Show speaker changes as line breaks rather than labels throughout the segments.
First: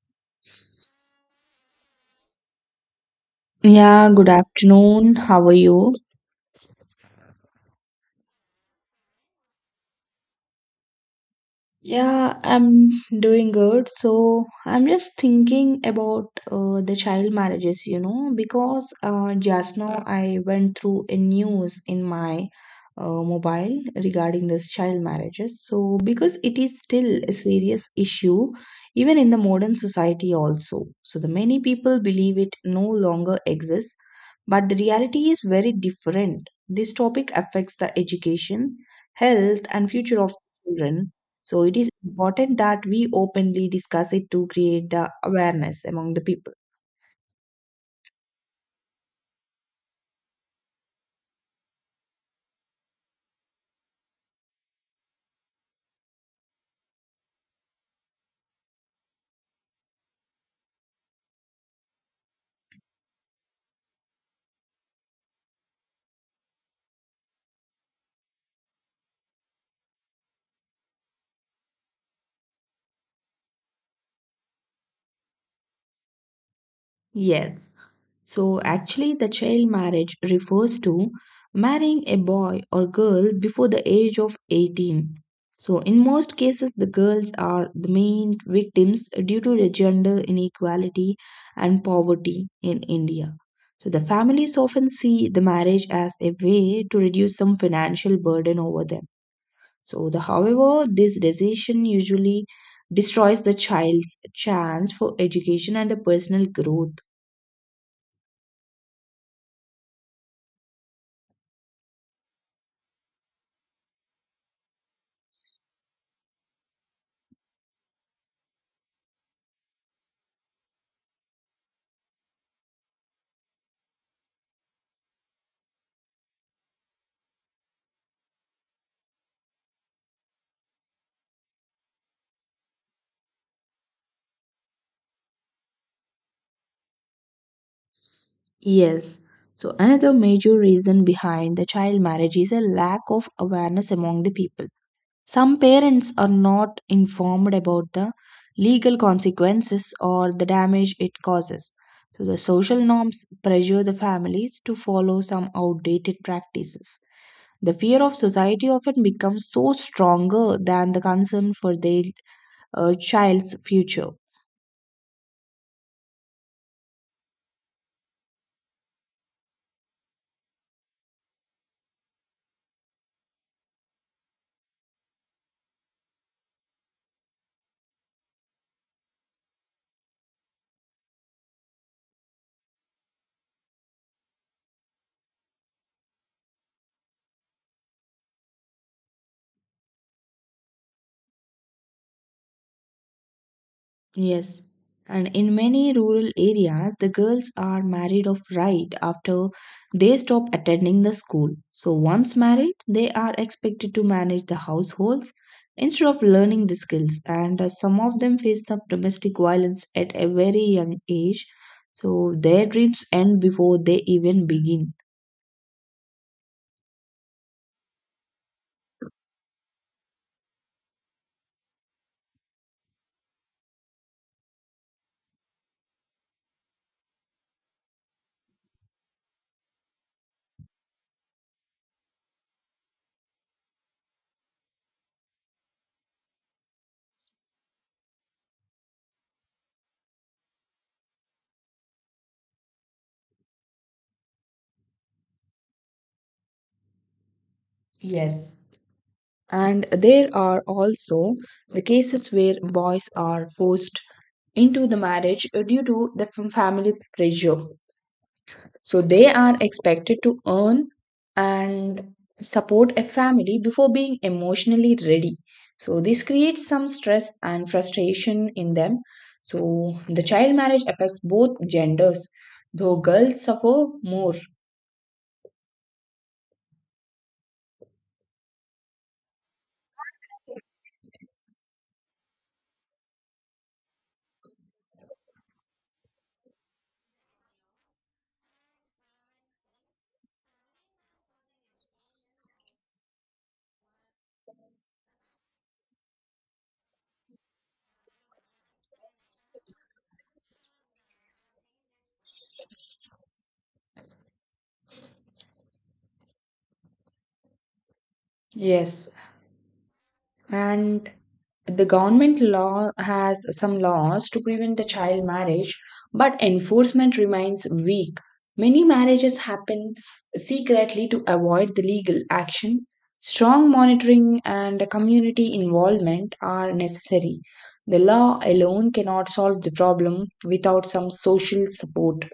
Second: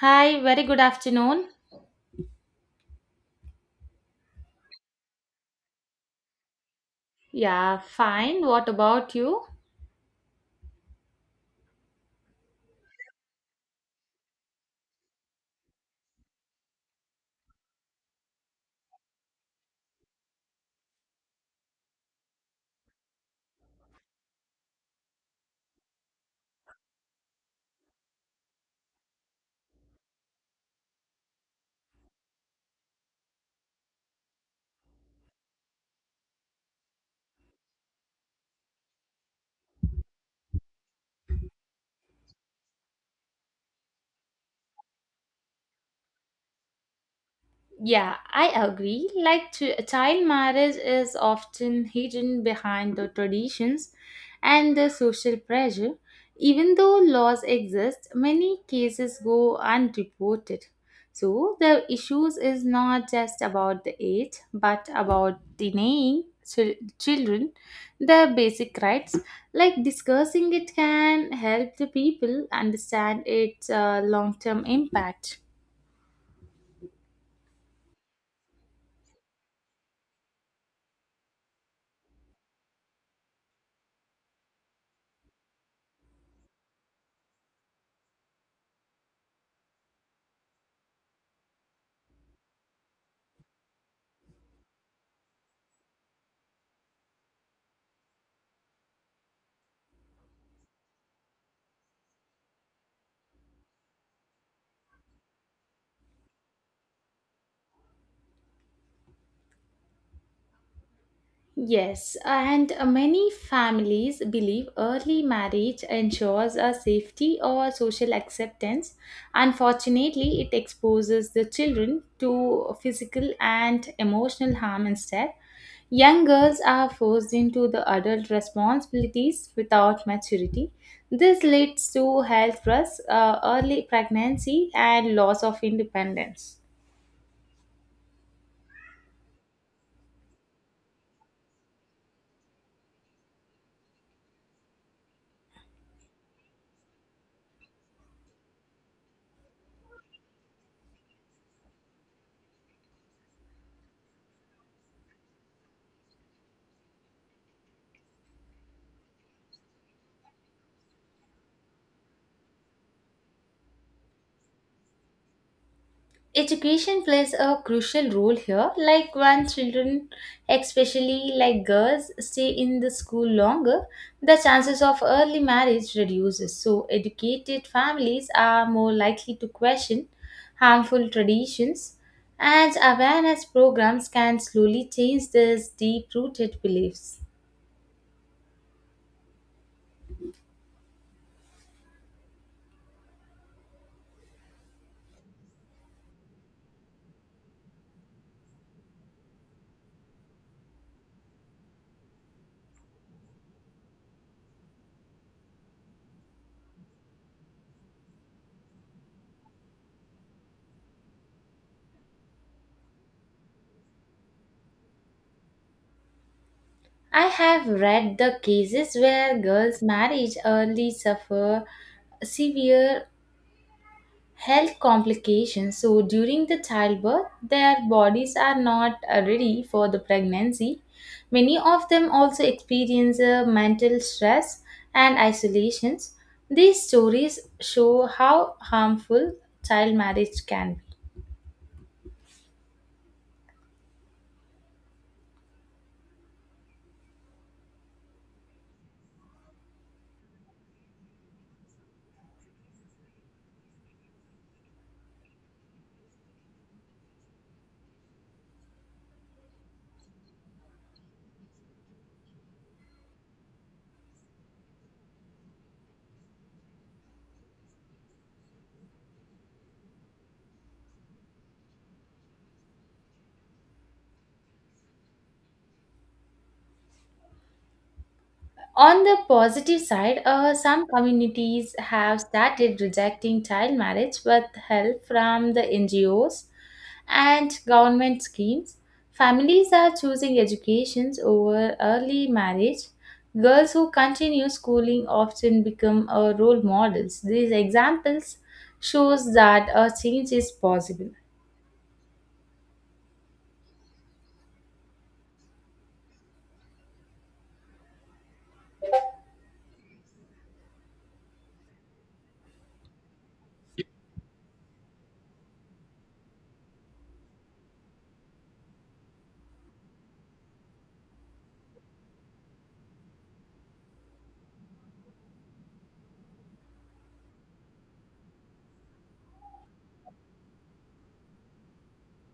Hi, very good afternoon.
Yeah, good afternoon. How are you?
Yeah, fine. What about you?
Yeah, I'm doing good. So I'm just thinking about the child marriages, you know, because just now I went through a news in my mobile regarding this child marriages. So because it is still a serious issue, even in the modern society also. So the many people believe it no longer exists, but the reality is very different. This topic affects the education, health, and future of children. So it is important that we openly discuss it to create the awareness among the people.
Yeah, I agree. Like, child marriage is often hidden behind the traditions and the social pressure. Even though laws exist, many cases go unreported. So, the issues is not just about the age, but about denying children the basic rights. Like, discussing it can help the people understand its long term impact.
Yes. So actually, the child marriage refers to marrying a boy or girl before the age of 18. So in most cases, the girls are the main victims due to the gender inequality and poverty in India. So the families often see the marriage as a way to reduce some financial burden over them. So the however, this decision usually destroys the child's chance for education and the personal growth.
Yes, and many families believe early marriage ensures a safety or social acceptance. Unfortunately, it exposes the children to physical and emotional harm instead. Young girls are forced into the adult responsibilities without maturity. This leads to health risks, early pregnancy, and loss of independence.
Yes. So, another major reason behind the child marriage is a lack of awareness among the people. Some parents are not informed about the legal consequences or the damage it causes. So, the social norms pressure the families to follow some outdated practices. The fear of society often becomes so stronger than the concern for their child's future.
Education plays a crucial role here. Like when children, especially like girls, stay in the school longer, the chances of early marriage reduces. So educated families are more likely to question harmful traditions and awareness programs can slowly change these deep-rooted beliefs.
Yes, and in many rural areas, the girls are married off right after they stop attending the school. So, once married, they are expected to manage the households instead of learning the skills. And some of them face some domestic violence at a very young age. So, their dreams end before they even begin.
I have read the cases where girls married early suffer severe health complications. So during the childbirth, their bodies are not ready for the pregnancy. Many of them also experience mental stress and isolations. These stories show how harmful child marriage can be.
Yes. And there are also the cases where boys are forced into the marriage due to the family pressure. So they are expected to earn and support a family before being emotionally ready. So this creates some stress and frustration in them. So the child marriage affects both genders, though girls suffer more.
On the positive side, some communities have started rejecting child marriage with help from the NGOs and government schemes. Families are choosing educations over early marriage. Girls who continue schooling often become role models. These examples shows that a change is possible.
Yes. And the government law has some laws to prevent the child marriage, but enforcement remains weak. Many marriages happen secretly to avoid the legal action. Strong monitoring and community involvement are necessary. The law alone cannot solve the problem without some social support.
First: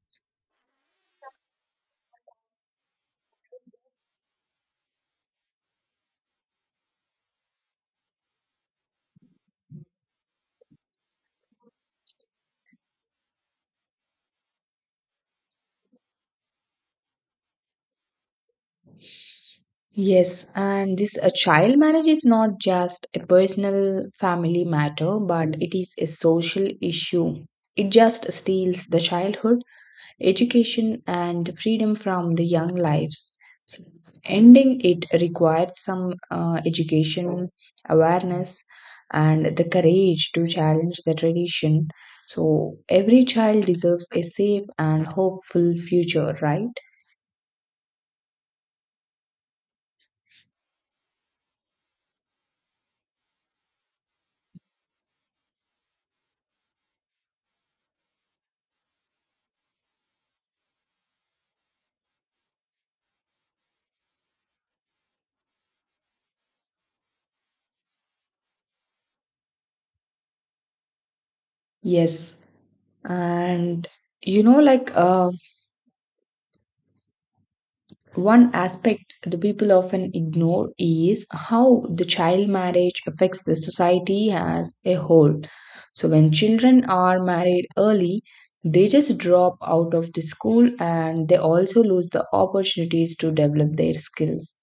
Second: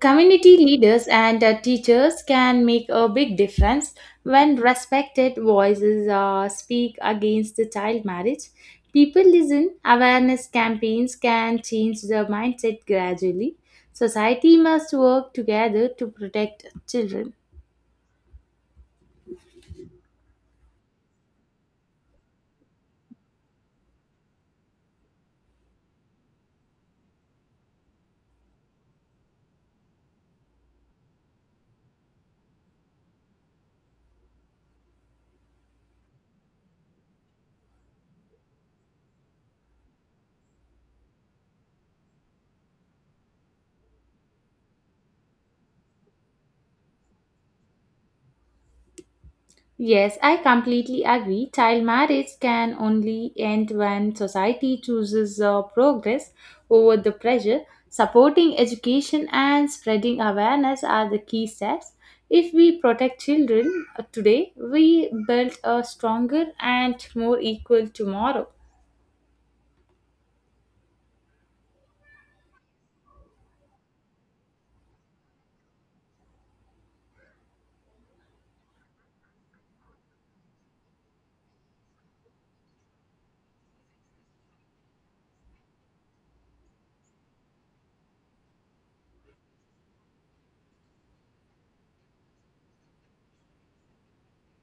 Community leaders and teachers can make a big difference when respected voices speak against the child marriage. People listen, awareness campaigns can change the mindset gradually. Society must work together to protect children.
Yes, and this a child marriage is not just a personal family matter, but it is a social issue. It just steals the childhood, education, and freedom from the young lives. So ending it requires some education, awareness, and the courage to challenge the tradition. So every child deserves a safe and hopeful future, right?
Yes, I completely agree. Child marriage can only end when society chooses progress over the pressure. Supporting education and spreading awareness are the key steps. If we protect children today, we build a stronger and more equal tomorrow.
Yes, and you know, like one aspect the people often ignore is how the child marriage affects the society as a whole. So, when children are married early, they just drop out of the school and they also lose the opportunities to develop their skills.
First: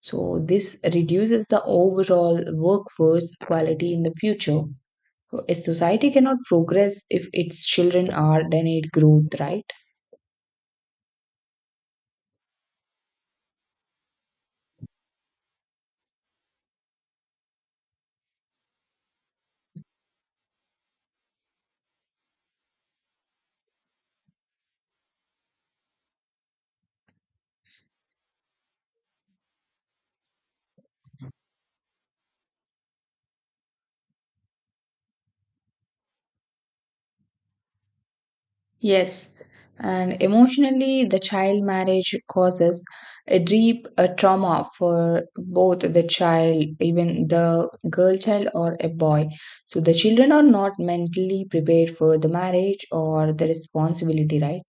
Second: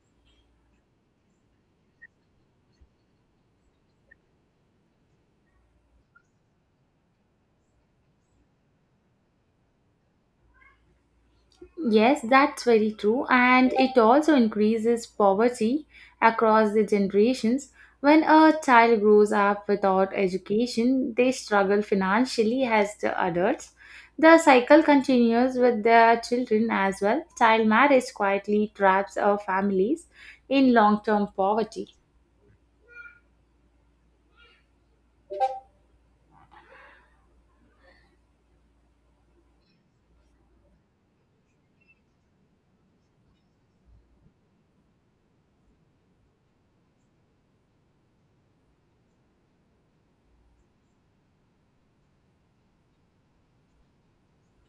So, this reduces the overall workforce quality in the future. So, a society cannot progress if its children are denied growth, right?
Yes, that's very true, and it also increases poverty across the generations. When a child grows up without education, they struggle financially as the adults. The cycle continues with their children as well. Child marriage quietly traps our families in long term poverty.
Yes, and emotionally, the child marriage causes a deep trauma for both the child, even the girl child or a boy. So the children are not mentally prepared for the marriage or the responsibility, right?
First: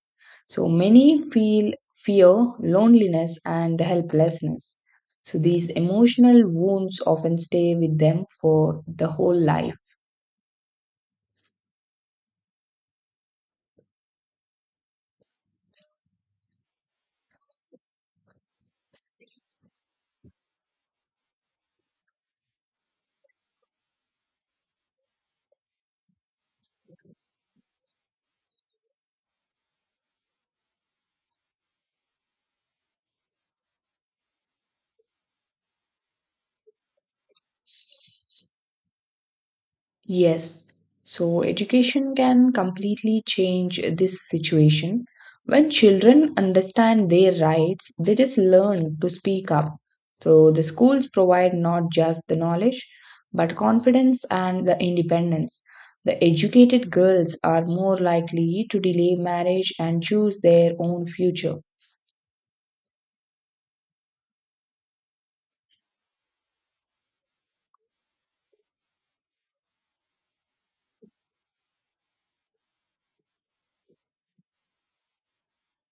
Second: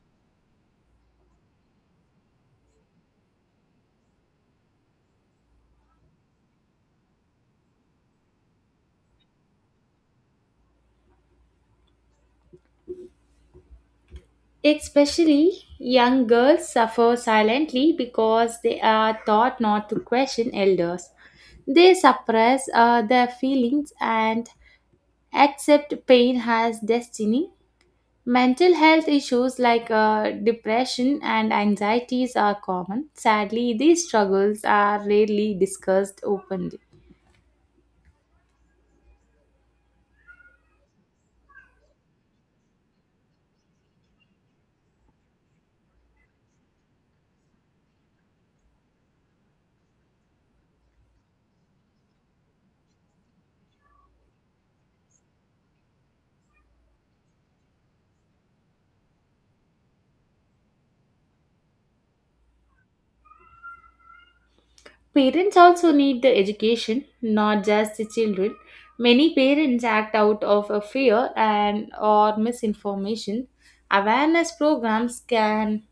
So many feel fear, loneliness, and the helplessness. So these emotional wounds often stay with them for the whole life.
Especially young girls suffer silently because they are taught not to question elders. They suppress their feelings and accept pain as destiny. Mental health issues like depression and anxieties are common. Sadly, these struggles are rarely discussed openly.
Yes, so education can completely change this situation. When children understand their rights, they just learn to speak up. So the schools provide not just the knowledge, but confidence and the independence. The educated girls are more likely to delay marriage and choose their own future.
Parents also need the education, not just the children. Many parents act out of a fear and or misinformation. Awareness programs can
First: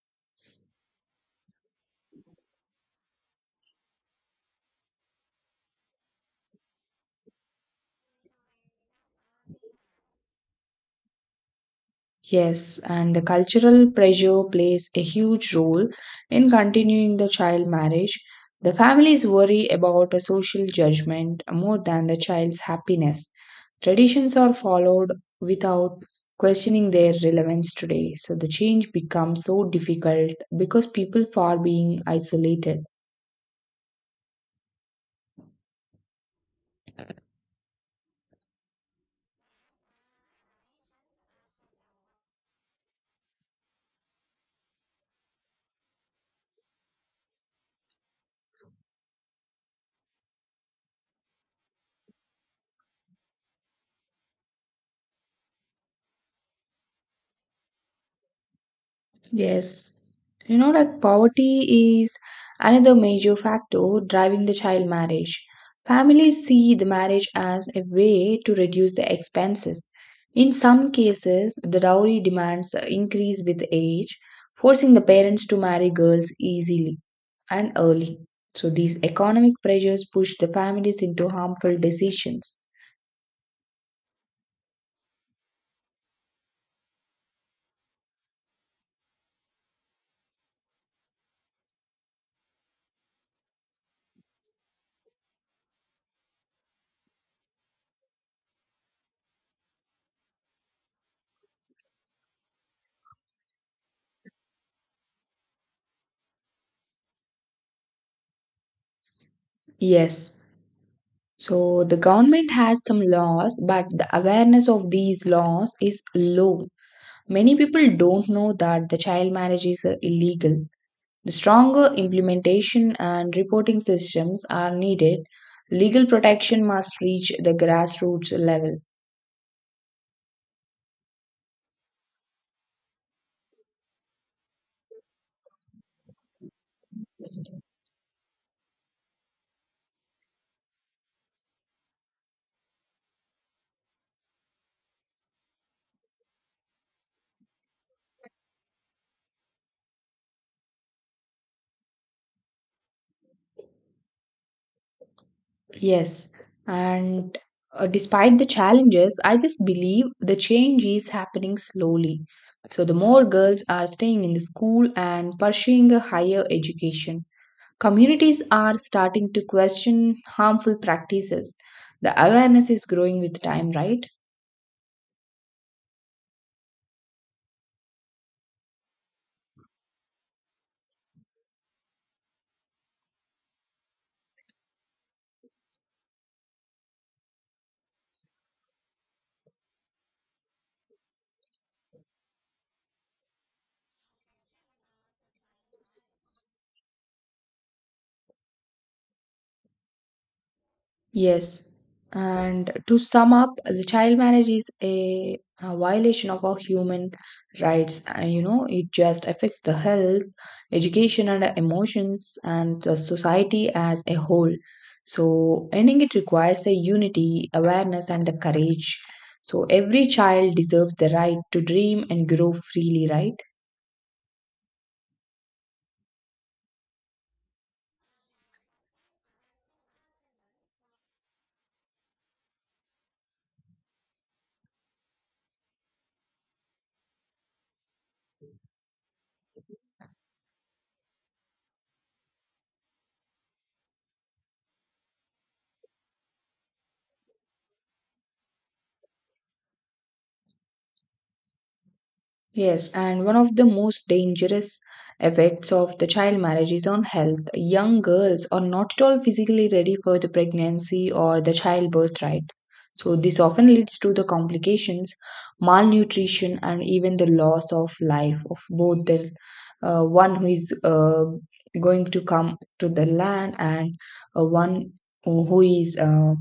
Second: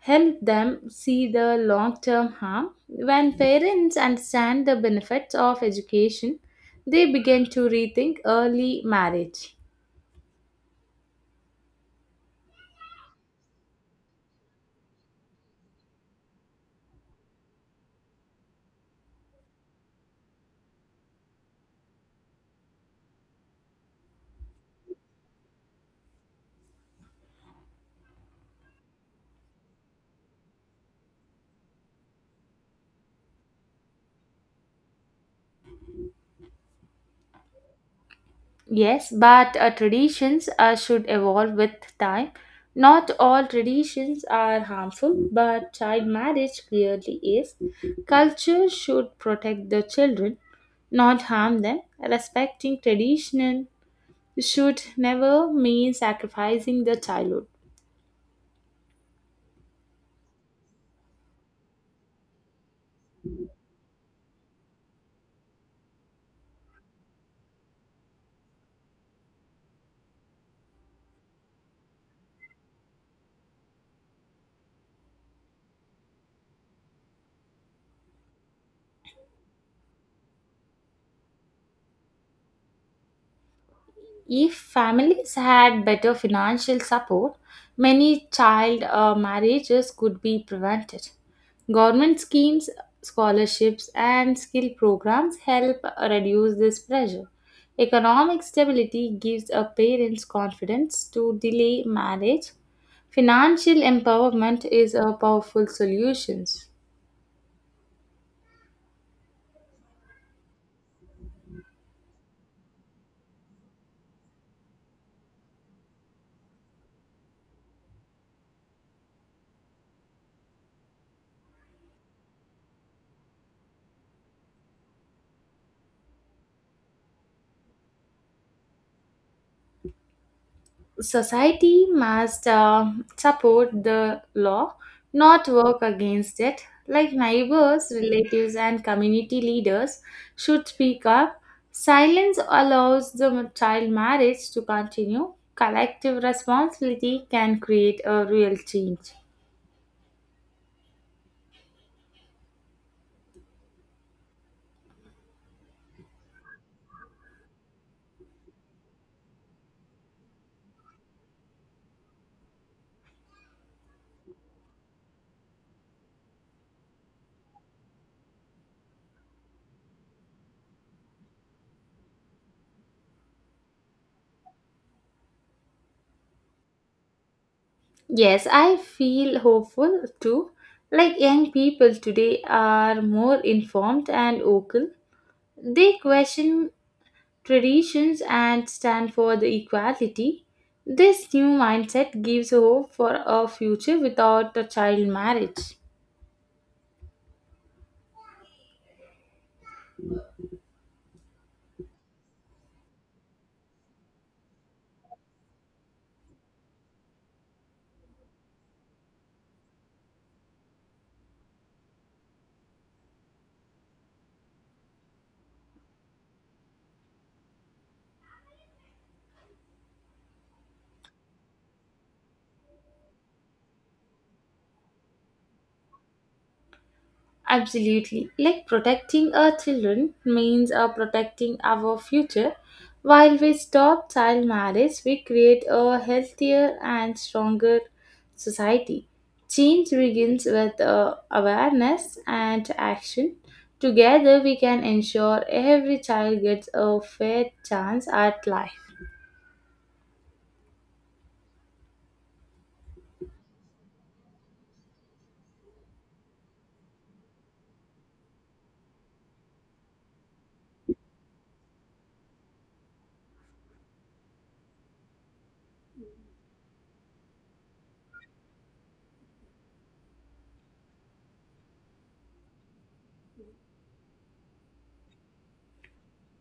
help them see the long-term harm. When parents understand the benefits of education, they begin to rethink early marriage.
Yes, and the cultural pressure plays a huge role in continuing the child marriage. The families worry about a social judgment more than the child's happiness. Traditions are followed without questioning their relevance today, so the change becomes so difficult because people are being isolated.
Yes, but traditions should evolve with time. Not all traditions are harmful, but child marriage clearly is. Culture should protect the children, not harm them. Respecting tradition should never mean sacrificing the childhood.
Yes. You know, like poverty is another major factor driving the child marriage. Families see the marriage as a way to reduce the expenses. In some cases, the dowry demands increase with age, forcing the parents to marry girls easily and early. So these economic pressures push the families into harmful decisions.
If families had better financial support, many child marriages could be prevented. Government schemes, scholarships, and skill programs help reduce this pressure. Economic stability gives a parents confidence to delay marriage. Financial empowerment is a powerful solution.
Yes. So the government has some laws, but the awareness of these laws is low. Many people don't know that the child marriage is illegal. The stronger implementation and reporting systems are needed. Legal protection must reach the grassroots level.
Society must support the law, not work against it. Like neighbors, relatives, and community leaders should speak up. Silence allows the child marriage to continue. Collective responsibility can create a real change.
Yes, and despite the challenges, I just believe the change is happening slowly. So, the more girls are staying in the school and pursuing a higher education, communities are starting to question harmful practices. The awareness is growing with time, right?
Yes, I feel hopeful too. Like young people today are more informed and vocal. They question traditions and stand for the equality. This new mindset gives hope for a future without a child marriage.
Yes. And to sum up, the child marriage is a violation of our human rights. And you know, it just affects the health, education, and emotions, and the society as a whole. So, ending it requires a unity, awareness, and the courage. So, every child deserves the right to dream and grow freely, right?
Absolutely. Like protecting our children means protecting our future. While we stop child marriage, we create a healthier and stronger society. Change begins with awareness and action. Together, we can ensure every child gets a fair chance at life.
Yes, and one of the most dangerous effects of the child marriage is on health. Young girls are not at all physically ready for the pregnancy or the childbirth, right? So, this often leads to the complications, malnutrition, and even the loss of life of both the one who is going to come to the land and one who is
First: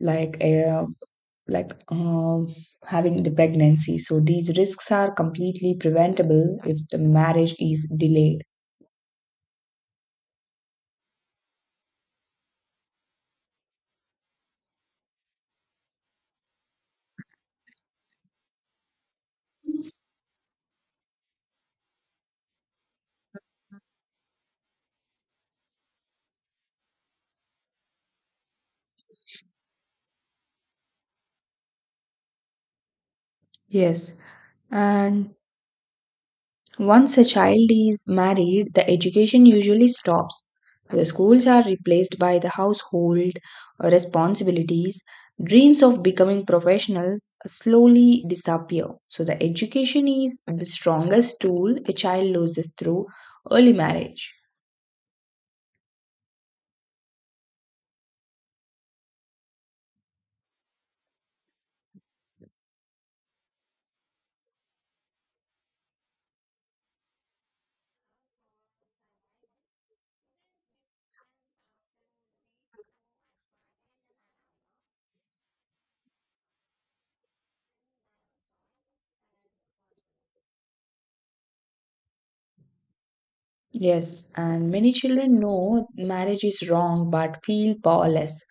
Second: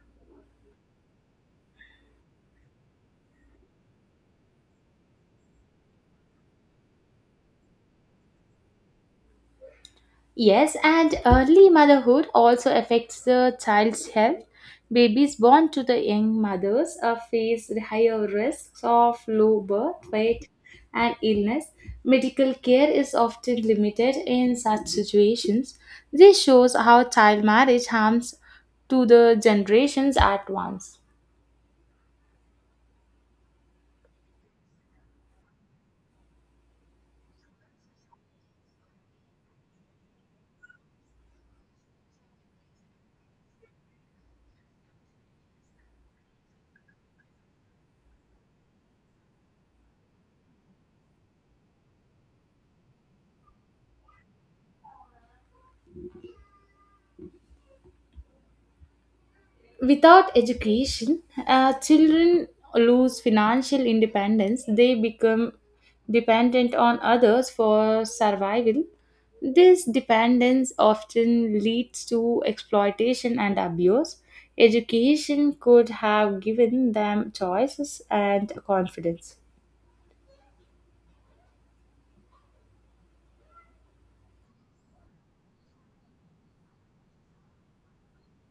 like uh, like um, having the pregnancy. So these risks are completely preventable if the marriage is delayed.
Yes, and early motherhood also affects the child's health. Babies born to the young mothers are face higher risks of low birth weight and illness. Medical care is often limited in such situations. This shows how child marriage harms to the generations at once.
Yes, and once a child is married, the education usually stops. The schools are replaced by the household responsibilities. Dreams of becoming professionals slowly disappear. So, the education is the strongest tool a child loses through early marriage.
Without education, children lose financial independence. They become dependent on others for survival. This dependence often leads to exploitation and abuse. Education could have given them choices and confidence.
Yes, and many children know marriage is wrong but feel powerless.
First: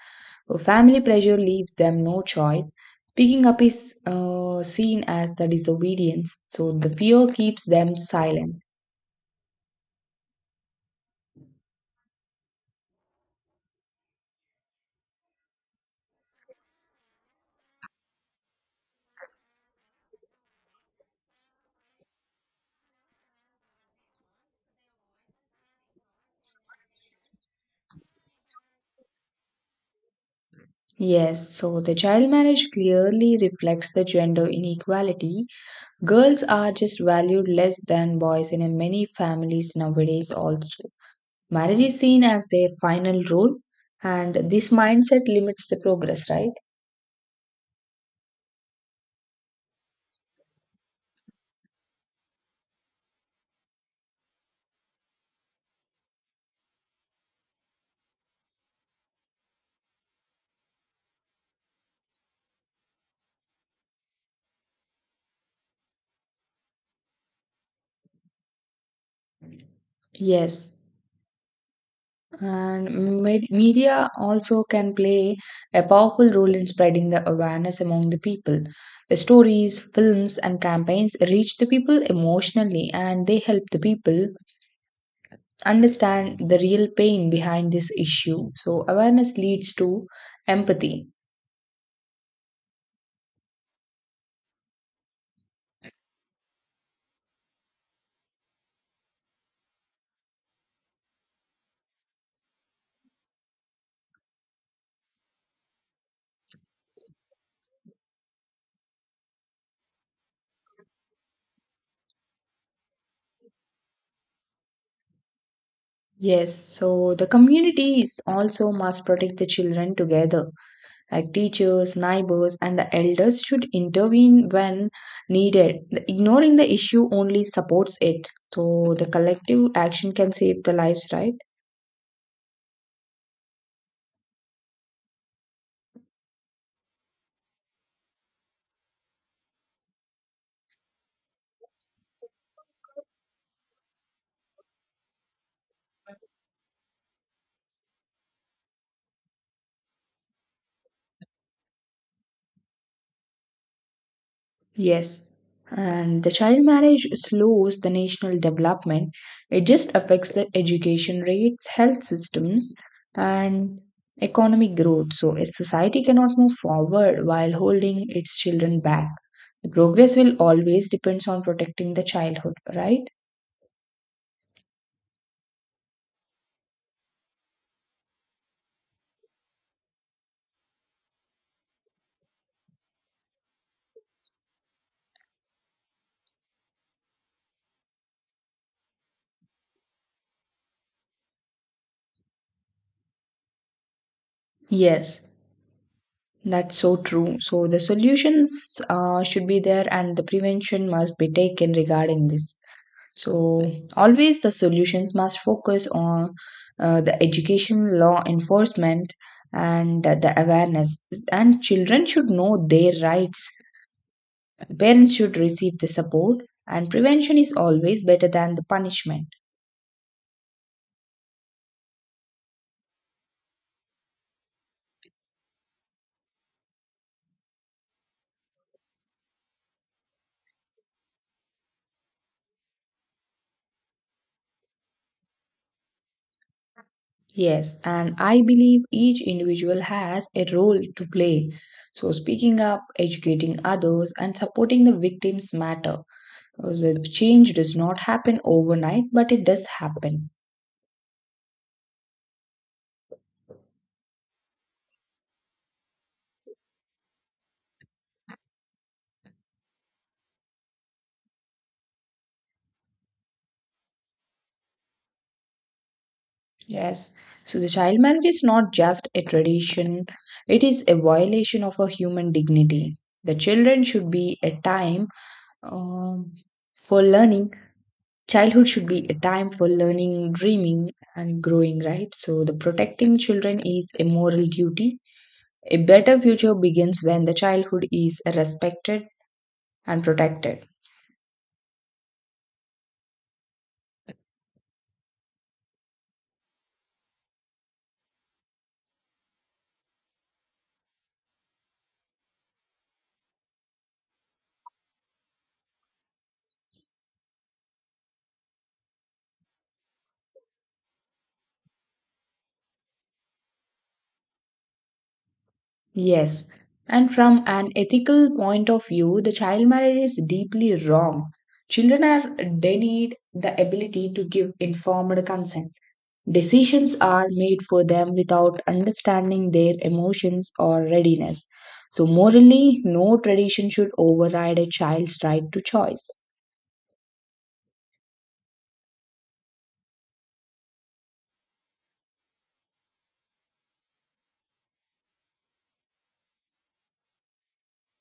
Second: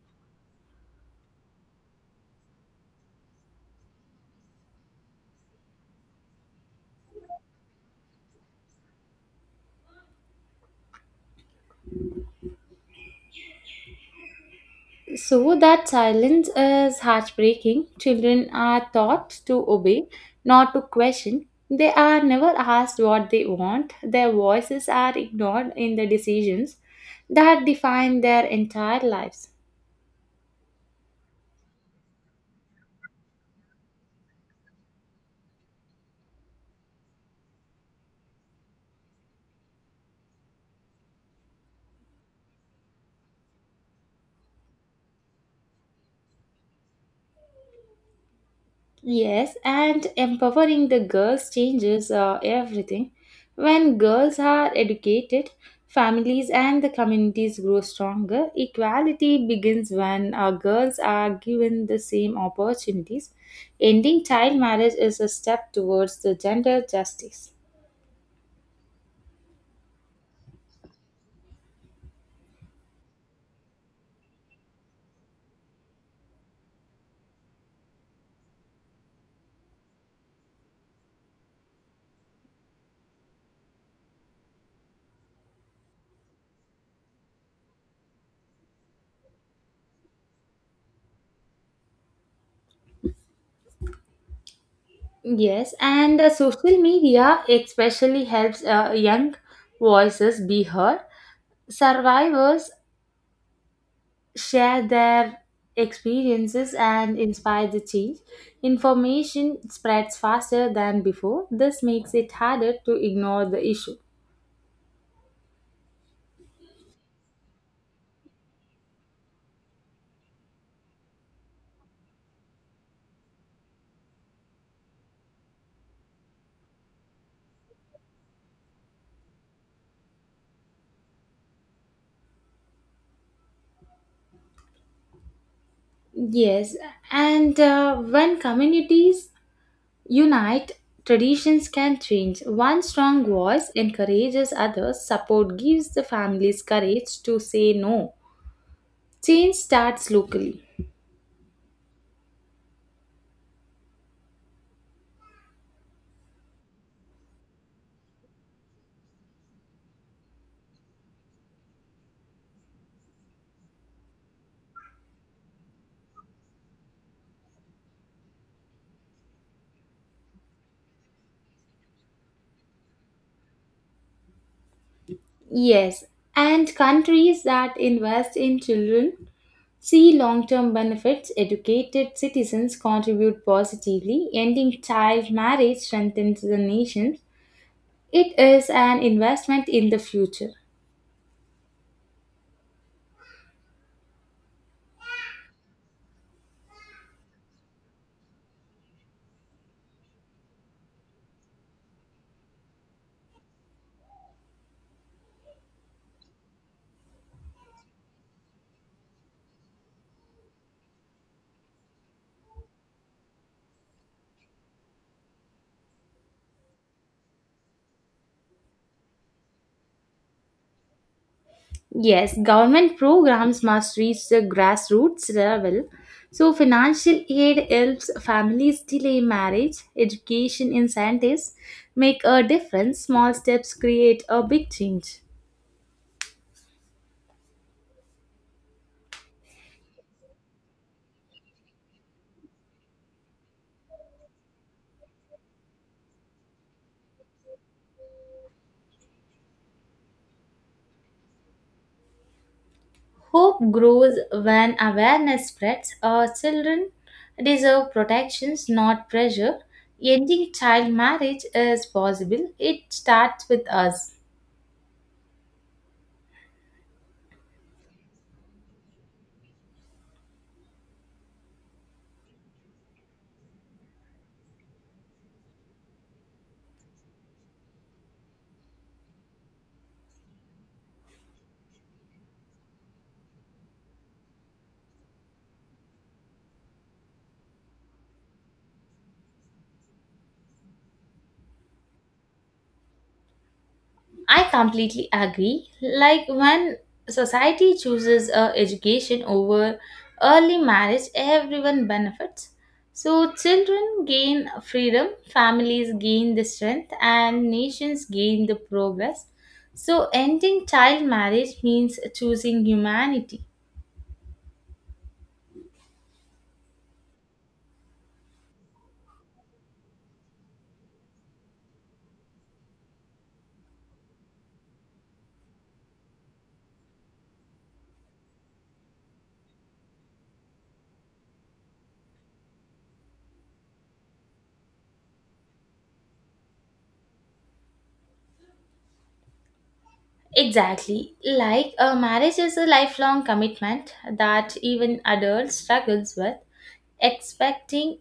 Family pressure leaves them no choice. Speaking up is seen as the disobedience, so the fear keeps them silent.
So that silence is heartbreaking. Children are taught to obey, not to question. They are never asked what they want. Their voices are ignored in the decisions that define their entire lives.
Yes, so the child marriage clearly reflects the gender inequality. Girls are just valued less than boys in a many families nowadays also. Marriage is seen as their final rule, and this mindset limits the progress, right?
Yes, and empowering the girls changes everything. When girls are educated, families and the communities grow stronger. Equality begins when girls are given the same opportunities. Ending child marriage is a step towards the gender justice.
Yes. And media also can play a powerful role in spreading the awareness among the people. The stories, films, and campaigns reach the people emotionally and they help the people understand the real pain behind this issue. So, awareness leads to empathy.
Yes, and social media especially helps young voices be heard. Survivors share their experiences and inspire the change. Information spreads faster than before. This makes it harder to ignore the issue.
Yes, so the communities also must protect the children together. Like teachers, neighbors, and the elders should intervene when needed. Ignoring the issue only supports it. So the collective action can save the lives, right?
Yes, and when communities unite, traditions can change. One strong voice encourages others, support gives the families courage to say no. Change starts locally.
Yes. And the child marriage slows the national development. It just affects the education rates, health systems, and economic growth. So a society cannot move forward while holding its children back. Progress will always depends on protecting the childhood, right?
Yes, and countries that invest in children see long term benefits, educated citizens contribute positively, ending child marriage strengthens the nation. It is an investment in the future.
Yes. That's so true. So the solutions should be there and the prevention must be taken regarding this. So always the solutions must focus on the education, law enforcement, and the awareness. And children should know their rights. Parents should receive the support, and prevention is always better than the punishment.
Yes, government programs must reach the grassroots level. So, financial aid helps families delay marriage, education incentives make a difference, small steps create a big change.
Yes, and I believe each individual has a role to play. So, speaking up, educating others, and supporting the victims matter. Because the change does not happen overnight, but it does happen.
Hope grows when awareness spreads. Our children deserve protections, not pressure. Ending child marriage is possible. It starts with us.
Yes. So, the child marriage is not just a tradition, it is a violation of a human dignity. The children should be a time um, for learning Childhood should be a time for learning, dreaming, and growing, right? So, the protecting children is a moral duty. A better future begins when the childhood is respected and protected.
I completely agree. Like when society chooses education over early marriage, everyone benefits. So children gain freedom, families gain the strength, and nations gain the progress. So ending child marriage means choosing humanity.
Yes. And from an ethical point of view, the child marriage is deeply wrong. Children are denied the ability to give informed consent. Decisions are made for them without understanding their emotions or readiness. So, morally, no tradition should override a child's right to choice.
Exactly. Like a marriage is a lifelong commitment that even adults struggles with expecting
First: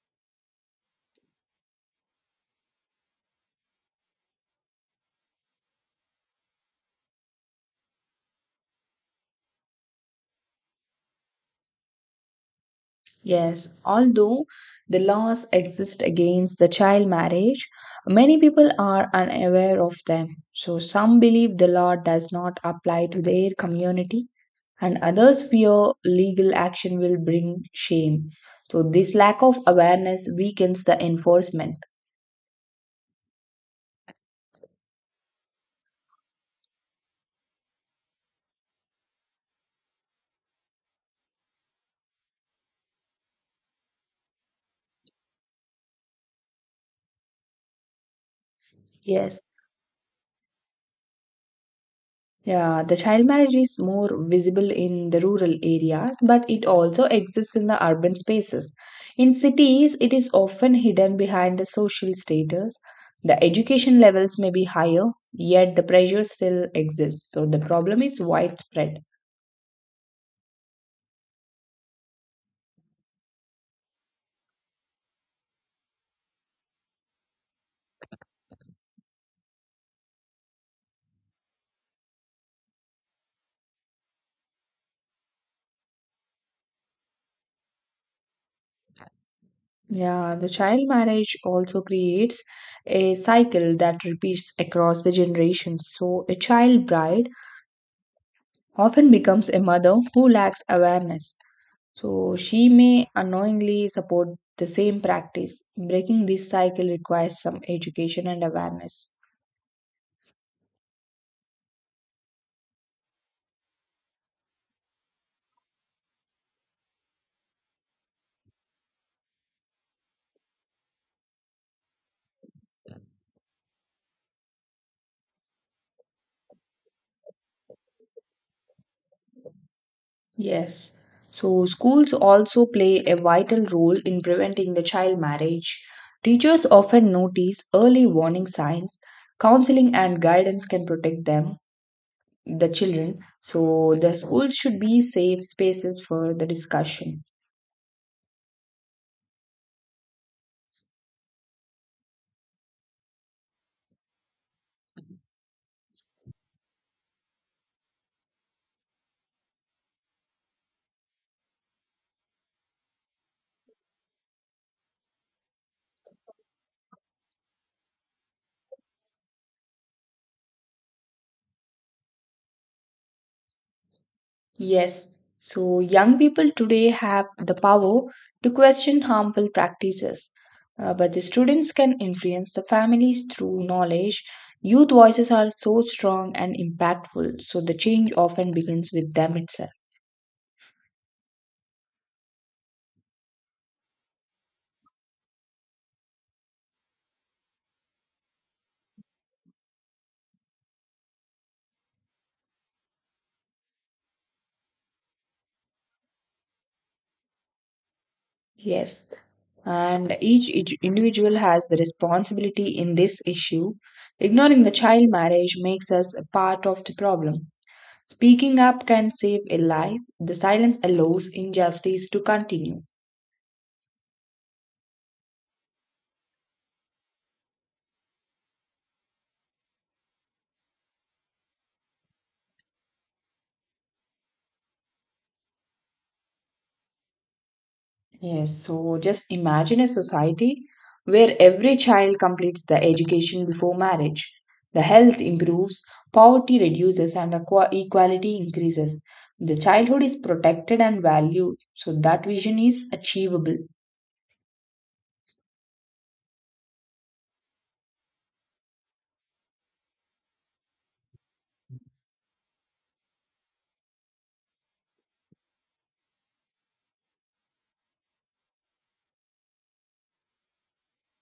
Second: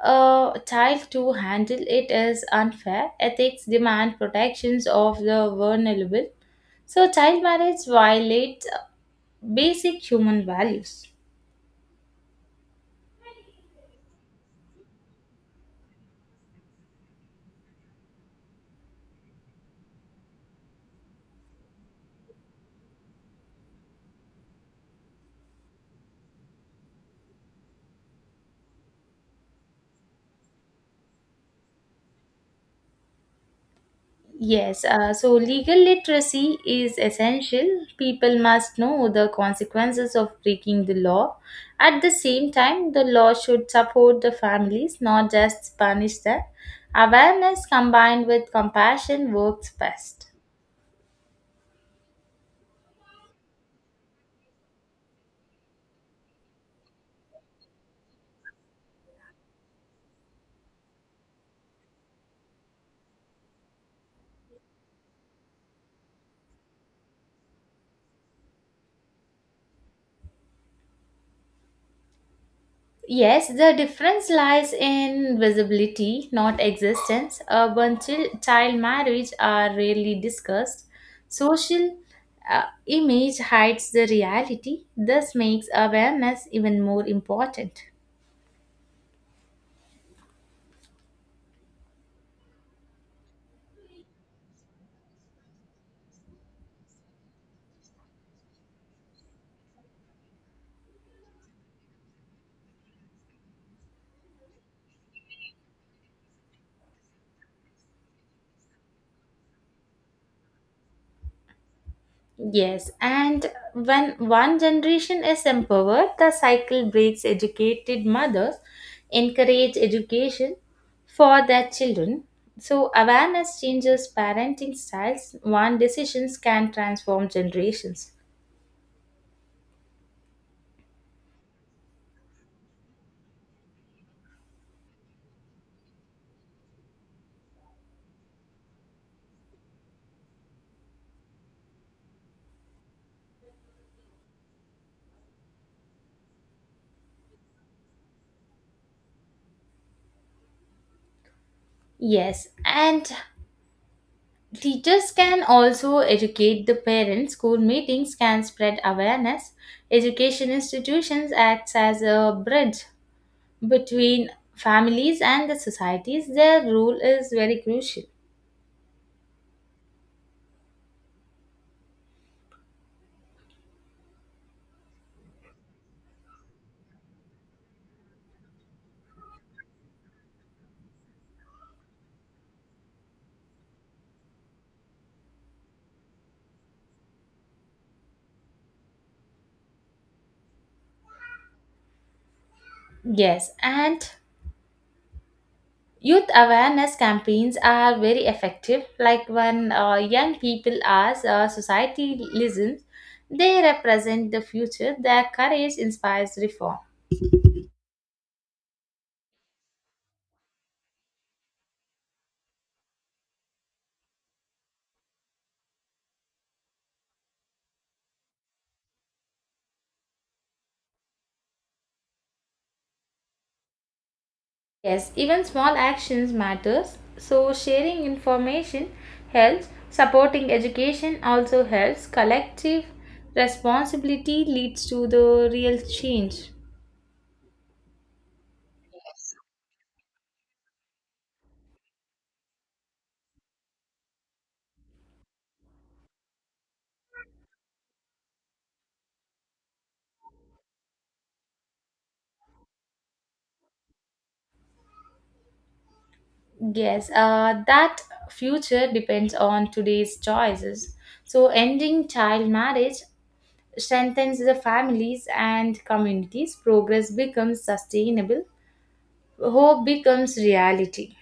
a child to handle it is unfair. Ethics demand protections of the vulnerable. So, child marriage violates basic human values.
Yes, although the laws exist against the child marriage, many people are unaware of them. So, some believe the law does not apply to their community, and others fear legal action will bring shame. So, this lack of awareness weakens the enforcement.
Yes, so legal literacy is essential. People must know the consequences of breaking the law. At the same time, the law should support the families, not just punish them. Awareness combined with compassion
Yes.
works best.
Yeah, the child marriage is more visible in the rural areas, but it also exists in the urban spaces. In cities, it is often hidden behind the social status. The education levels may be higher, yet the pressure still exists. So the problem is widespread.
Yes, the difference lies in visibility, not existence. Urban child marriage are rarely discussed. Social image hides the reality, thus makes awareness even more important.
Yeah, the child marriage also creates a cycle that repeats across the generations. So a child bride often becomes a mother who lacks awareness. So she may unknowingly support the same practice. Breaking this cycle requires some education and awareness.
Yes, and when one generation is empowered, the cycle breaks educated mothers encourage education for their children. So, awareness changes parenting styles, one decisions can transform generations.
Yes. So schools also play a vital role in preventing the child marriage. Teachers often notice early warning signs. Counseling and guidance can protect them, the children. So the schools should be safe spaces for the discussion.
Yes, and teachers can also educate the parents. School meetings can spread awareness. Education institutions acts as a bridge between families and the societies, their role is very crucial.
Yes, so young people today have the power to question harmful practices, but the students can influence the families through knowledge. Youth voices are so strong and impactful, so the change often begins with them itself.
Yes, and youth awareness campaigns are very effective. Like when young people as society listens, they represent the future. Their courage inspires reform.
Yes, and each individual has the responsibility in this issue. Ignoring the child marriage makes us a part of the problem. Speaking up can save a life, the silence allows injustice to continue.
Yes, even small actions matters. So sharing information helps. Supporting education also helps. Collective responsibility leads to the real change.
Yes, so just imagine a society where every child completes the education before marriage. The health improves, poverty reduces, and the equality increases. The childhood is protected and valued, so that vision is achievable.
Yes, that future depends on today's choices. So, ending child marriage strengthens the families and communities. Progress becomes sustainable, hope becomes reality.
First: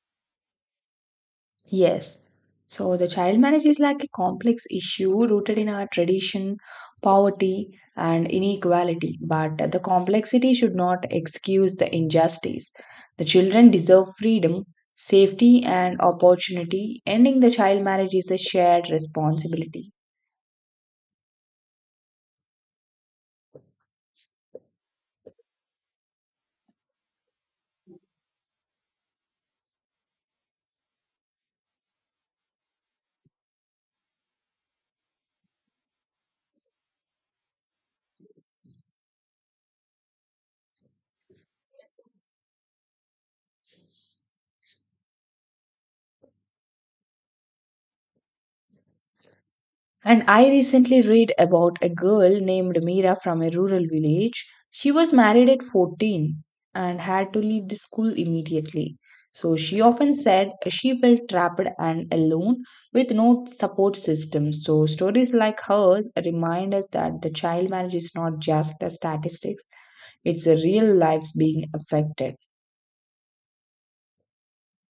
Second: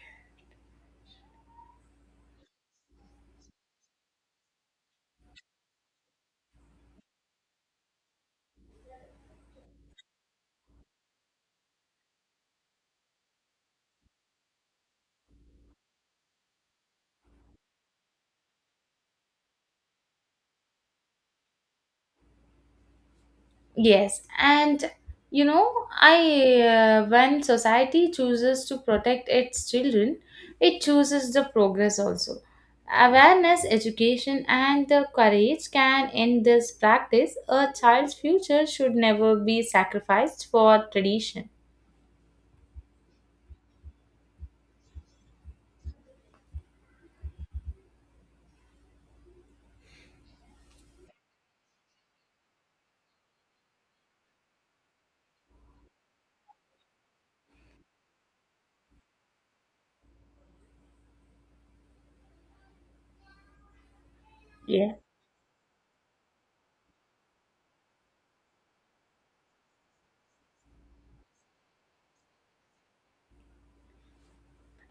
Yes. So the child marriage is like a complex issue rooted in our tradition, poverty, and inequality. But the complexity should not excuse the injustice. The children deserve freedom, safety, and opportunity. Ending the child marriage is a shared responsibility.
Yes, and you know, I when society chooses to protect its children, it chooses the progress also. Awareness, education, and the courage can end this practice. A child's future should never be sacrificed for tradition.
And I recently read about a girl named Mira from a rural village. She was married at 14 and had to leave the school immediately. So she often said she felt trapped and alone with no support system. So
Yeah.
stories like hers remind us that the child marriage is not just the statistics, it's a real lives being affected.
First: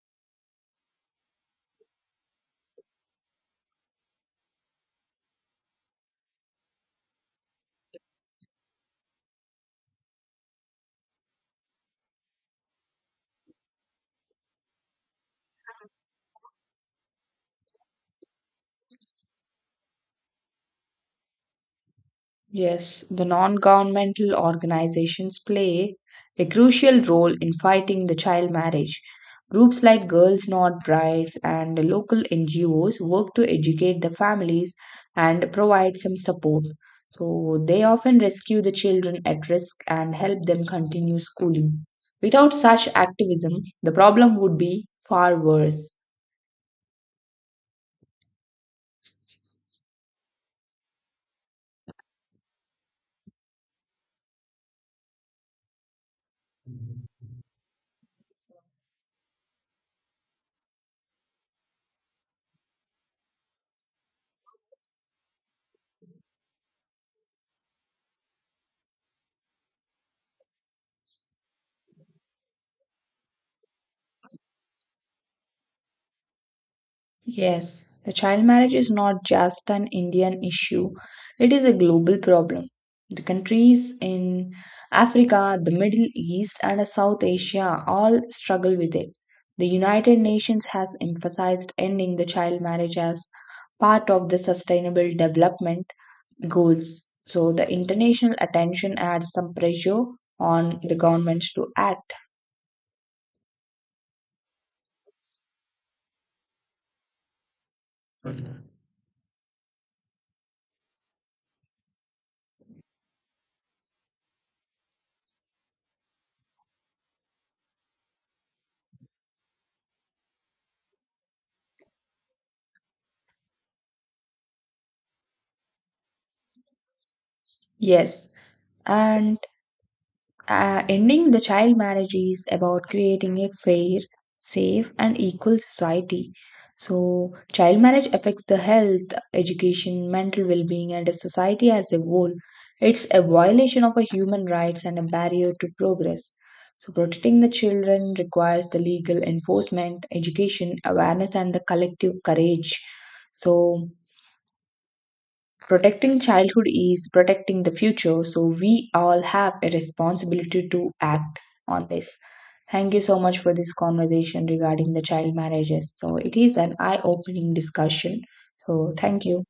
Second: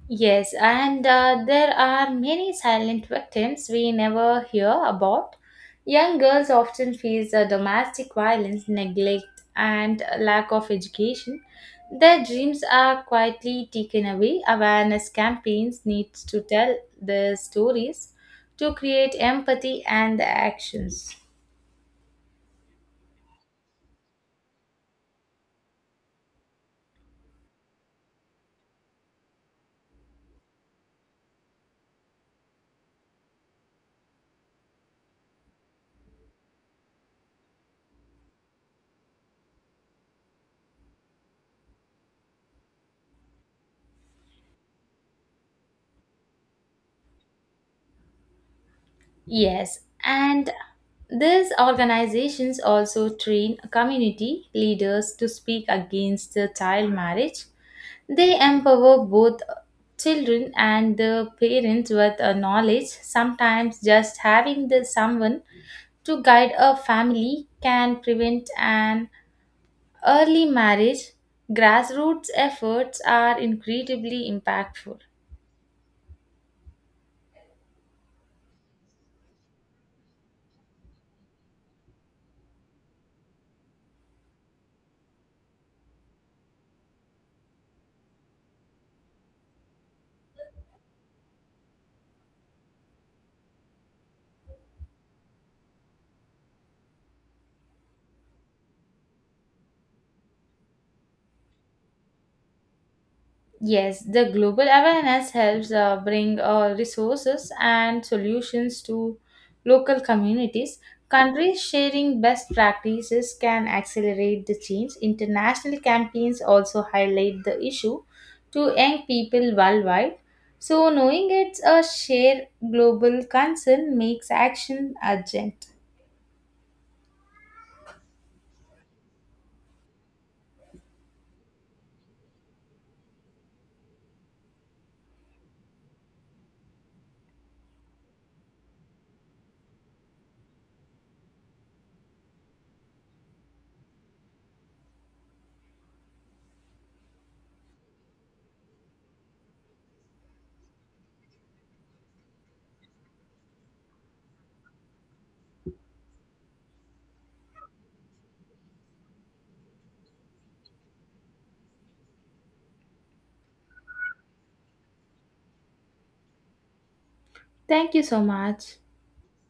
Yes, and there are many silent victims we never hear about. Young girls often face domestic violence, neglect, and lack of education. Their dreams are quietly taken away. Awareness campaigns need to tell their stories to create empathy and actions.
Yes, the non governmental organizations play a crucial role in fighting the child marriage. Groups like Girls Not Brides and local NGOs work to educate the families and provide some support. So they often rescue the children at risk and help them continue schooling. Without such activism, the problem would be far worse.
Yes, and these organizations also train community leaders to speak against the child marriage. They empower both children and the parents with a knowledge. Sometimes just having the someone to guide a family can prevent an early marriage. Grassroots efforts are incredibly impactful.
Yes, the child marriage is not just an Indian issue, it is a global problem. The countries in Africa, the Middle East, and South Asia all struggle with it. The United Nations has emphasized ending the child marriage as part of the Sustainable Development Goals. So, the international attention adds some pressure on the governments to act.
Yes, the global awareness helps bring resources and solutions to local communities. Countries sharing best practices can accelerate the change. International campaigns also highlight the issue to young people worldwide. So, knowing it's a shared global concern makes action urgent.
Yes, and ending the child marriage is about creating a fair, safe, and equal society. So, child marriage affects the health, education, mental well being, and the society as a whole. It's a violation of a human rights and a barrier to progress. So, protecting the children requires the legal enforcement, education, awareness, and the collective courage. So, protecting childhood is protecting the future, so we all have a responsibility to act on this. Thank you so much for this conversation regarding the child marriages. So, it is an eye opening
Thank you
discussion.
so much.
So, thank you.